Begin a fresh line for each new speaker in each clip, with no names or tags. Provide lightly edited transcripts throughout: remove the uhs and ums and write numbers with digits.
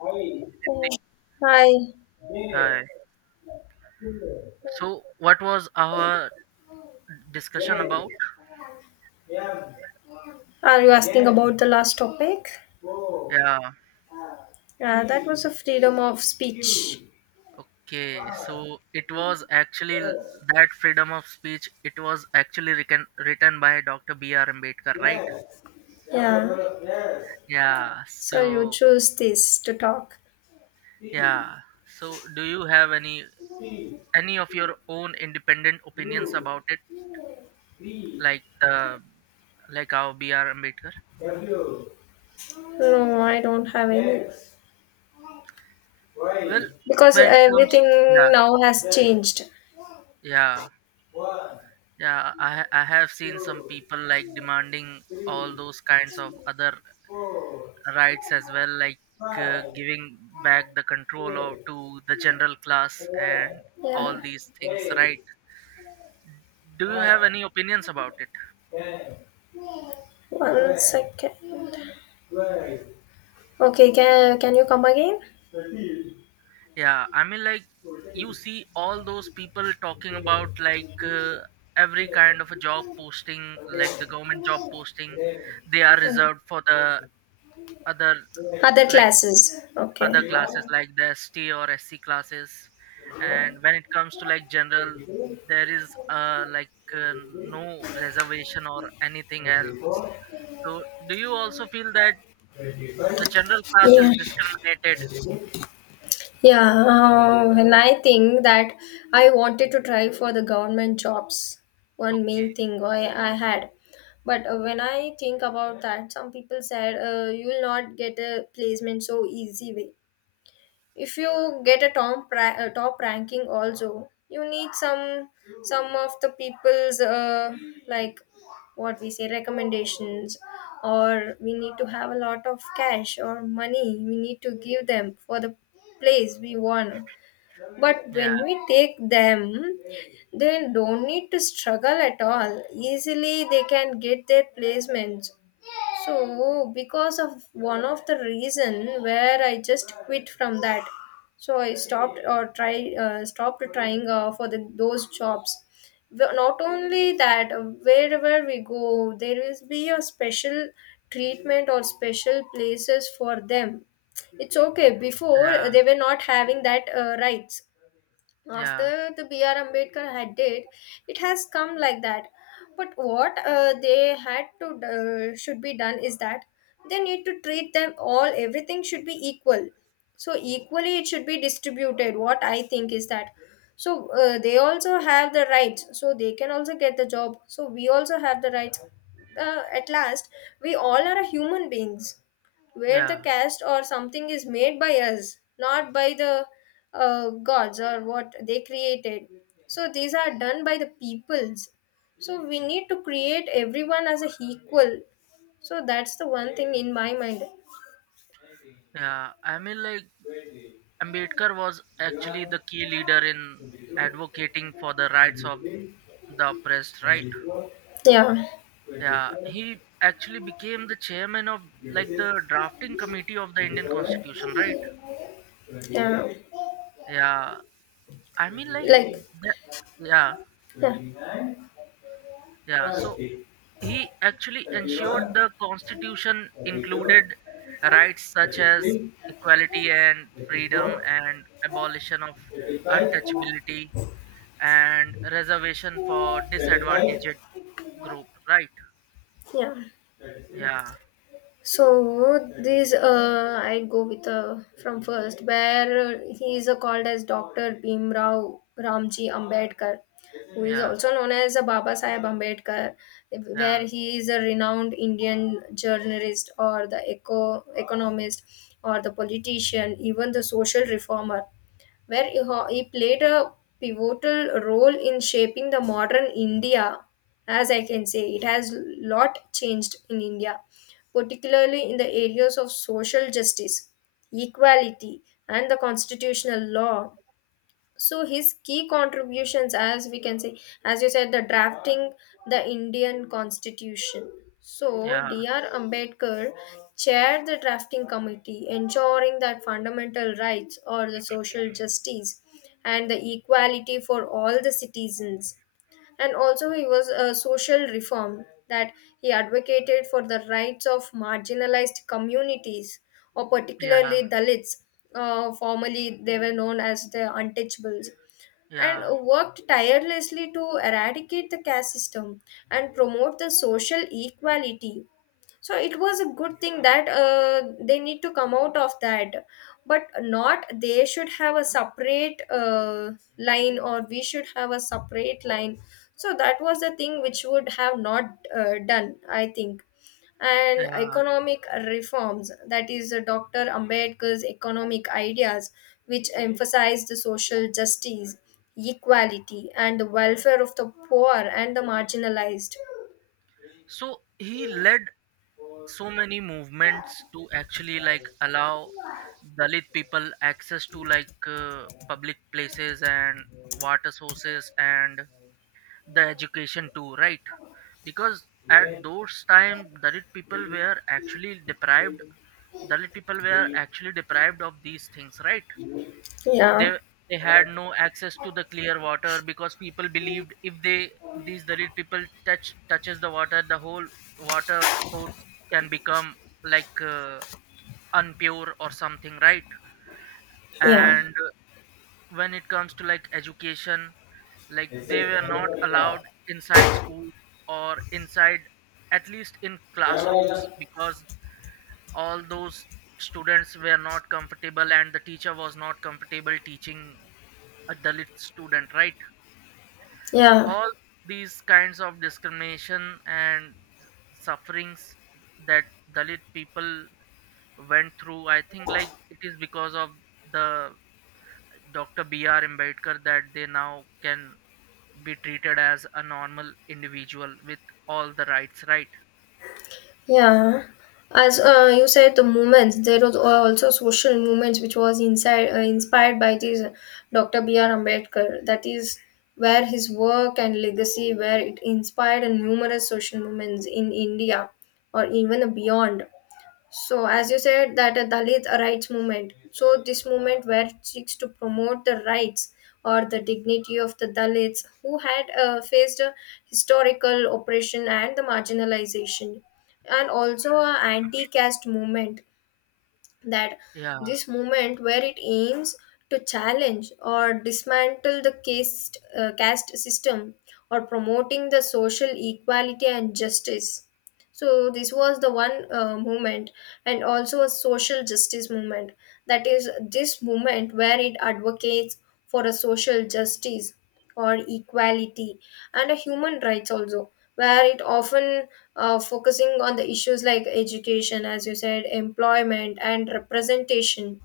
Hi.
Hi. So, what was our discussion about?
Are you asking about the last topic?
Yeah.
Yeah, that was a freedom of speech.
Okay. So, it was actually that freedom of speech, it was actually written by Dr. B.R. Ambedkar, right?
Yeah.
Yeah.
So you
So,
choose this to talk.
yeah. So, do you have any of your own independent opinions about it,
No,
like the like our B.R. Ambedkar?
I don't have any.
Well,
Because
when it comes, yeah,
everything now has changed.
yeah. Yeah, I have seen some people like demanding all
3,
those kinds of other
4,
rights as well, like
5,
giving back the
6,
control of
7,
to the general class and all
yeah,
these things, right?
8,
Do you have
9,
any opinions about it?
10, 1 11, second. 12. Okay, can you come again? 13
Yeah, I mean, like, you
14,
see all those people talking
15,
about, like
16,
every
17,
kind of a
18.
job posting, like the government job posting.
Mm.
They are
19
reserved for the other,
20. Other
like
classes. Okay.
other classes,
21.
like the ST or SC classes. And when it comes to like general, there is like no reservation or anything else. So do you also feel that the general class
Yeah.
is discriminated?
26. Yeah, and I think that I wanted to try for the government jobs, one main
Okay.
thing I had. But when I think about that, some people said you will not get a placement so easy way. If you get a top, top ranking also, you need some of the people's, like, what we say, recommendations, or we need to have a lot of cash or money we need to give them for the place we want. But
Yeah.
when we take them, they don't need to struggle at all, easily they can get their placements. So, because of one of the reason where I just quit from that, so I stopped or try stopped trying for those jobs. Not only that, wherever we go, there is be a special treatment or special places for them. It's okay. Before
Yeah.
they were not having that rights. After
Yeah.
the BR Ambedkar had did, it has come like that. But what they had to should be done is that they need to treat them all, everything should be equal, so equally it should be distributed. What I think is that, so they also have the rights, so they can also get the job, so we also have the rights. At last, we all are human beings, where the
Yeah.
cast or something is made by us, not by the gods or what they created. So these are done by the peoples. So we need to create everyone as a equal. So that's the one thing in my mind.
Yeah, I mean, like, Ambedkar was actually the key leader in advocating for the rights of the oppressed, right?
Yeah.
Yeah, he actually became the chairman of like the drafting committee of the Indian Constitution, right?
Yeah.
Yeah, I mean, like
Like,
the, yeah, yeah. So
yeah.
he actually ensured
31
the Constitution
32,
included rights such as
33,
equality and freedom
34,
and abolition of
35,
untouchability and reservation for
35,
disadvantaged group, right?
yeah, 36.
Yeah,
So this I go with, from first, where he is called as Dr. Bhimrao Ramji Ambedkar, who is
yeah,
also known as Baba Saheb Ambedkar, where
yeah,
he is a renowned Indian journalist, or the economist, or the politician, even the social reformer, where he he played a pivotal role in shaping the modern India. As I can say, it has lot changed in India, particularly in the areas of social justice, equality, and the constitutional law. So his key contributions, as we can say, as you said, the drafting the Indian Constitution. So
yeah,
Dr. Ambedkar chaired the drafting committee, ensuring that fundamental rights, or the social justice, and the equality for all the citizens. And also he was a social reform that he advocated for the rights of marginalized communities, or
yeah,
particularly Dalits, formerly they were known as the untouchables, and
yeah,
worked tirelessly to eradicate the caste system and promote the social equality. So it was a good thing that they need to come out of that, but not they should have a separate line, or we should have a separate line. So that was the thing which would have not done, I think. And
yeah.
economic reforms, that is Dr. Ambedkar's economic ideas, which emphasize the social justice, equality and the welfare of the poor and the marginalized.
So he led so many movements to actually like allow Dalit people access to like public places and water sources and the education too, right? Because at those time, dalit people were actually deprived dalit people were actually deprived of these things, right?
Yeah.
They they had no access to the clear water, because people believed if they, these Dalit people, touches the water, the whole water source can become like unpure or something, right? And when it comes to like education, like they were not allowed inside school, or inside, at least, in classrooms,
Yeah.
because all those students were not comfortable and the teacher was not comfortable teaching a Dalit student, right? So
Yeah,
all these kinds of discrimination and sufferings that Dalit people went through, I think, like, it is because of the Dr. B.R. Ambedkar that they now can be treated as a normal individual with all the rights, right?
Yeah, as you said, the movements. There was also social movements which was inside, inspired by this Dr. B. R. Ambedkar. That is where his work and legacy, where it inspired numerous social movements in India or even beyond. So, as you said, that a Dalit rights movement. So, this movement where it seeks to promote the rights or the dignity of the Dalits who had faced a historical oppression and the marginalization. And also a anti-caste movement, that
Yeah.
this movement where it aims to challenge or dismantle the caste system, or promoting the social equality and justice. So this was the one movement. And also a social justice movement, that is this movement where it advocates for a social justice or equality and a human rights also, where it often focusing on the issues like education, as you said, employment and representation.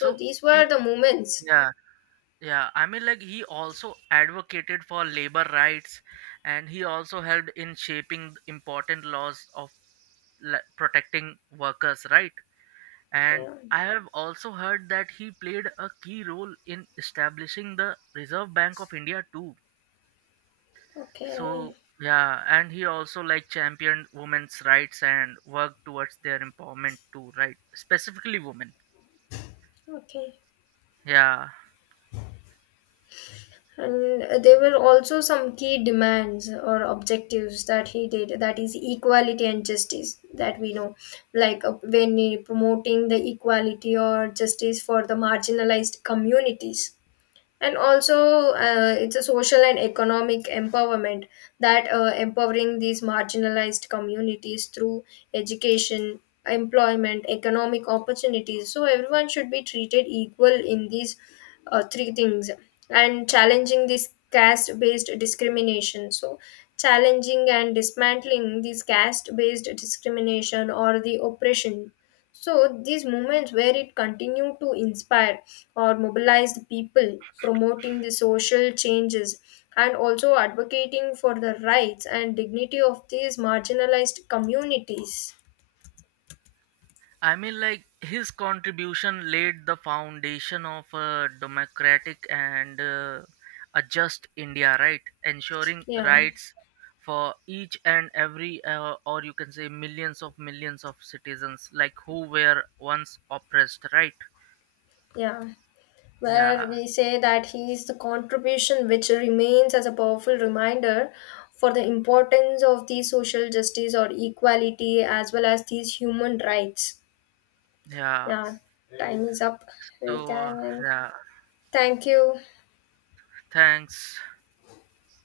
So
these were
eh,
the movements.
yeah, yeah, I mean, like, he also advocated for labor rights, and he also helped in shaping important laws of protecting workers, right? And
Yeah.
I have also heard that he played a key role in establishing the Reserve Bank of India too.
Okay.
So, yeah, and he also like championed women's rights and worked towards their empowerment too, right? Specifically women.
Okay.
Yeah.
And there were also some key demands or objectives that he did, that is equality and justice that we know, like when he promoting the equality or justice for the marginalized communities, and also it's a social and economic empowerment, that empowering these marginalized communities through education, employment, economic opportunities, so everyone should be treated equal in these three things. And challenging this caste based discrimination, so challenging and dismantling this caste based discrimination or the oppression. So these moments where it continued to inspire or mobilize the people, promoting the social changes, and also advocating for the rights and dignity of these marginalized communities.
I mean, like, his contribution laid the foundation of a democratic and a just India, right? Ensuring
Yeah,
rights for each and every, or you can say, millions of citizens, like who were once oppressed, right?
yeah. Where
Yeah,
we say that he is the contribution which remains as a powerful reminder for the importance of these social justice or equality as well as these human rights.
yeah.
Yeah, time is up. We
So,
can end.
yeah,
Thank you.
thanks.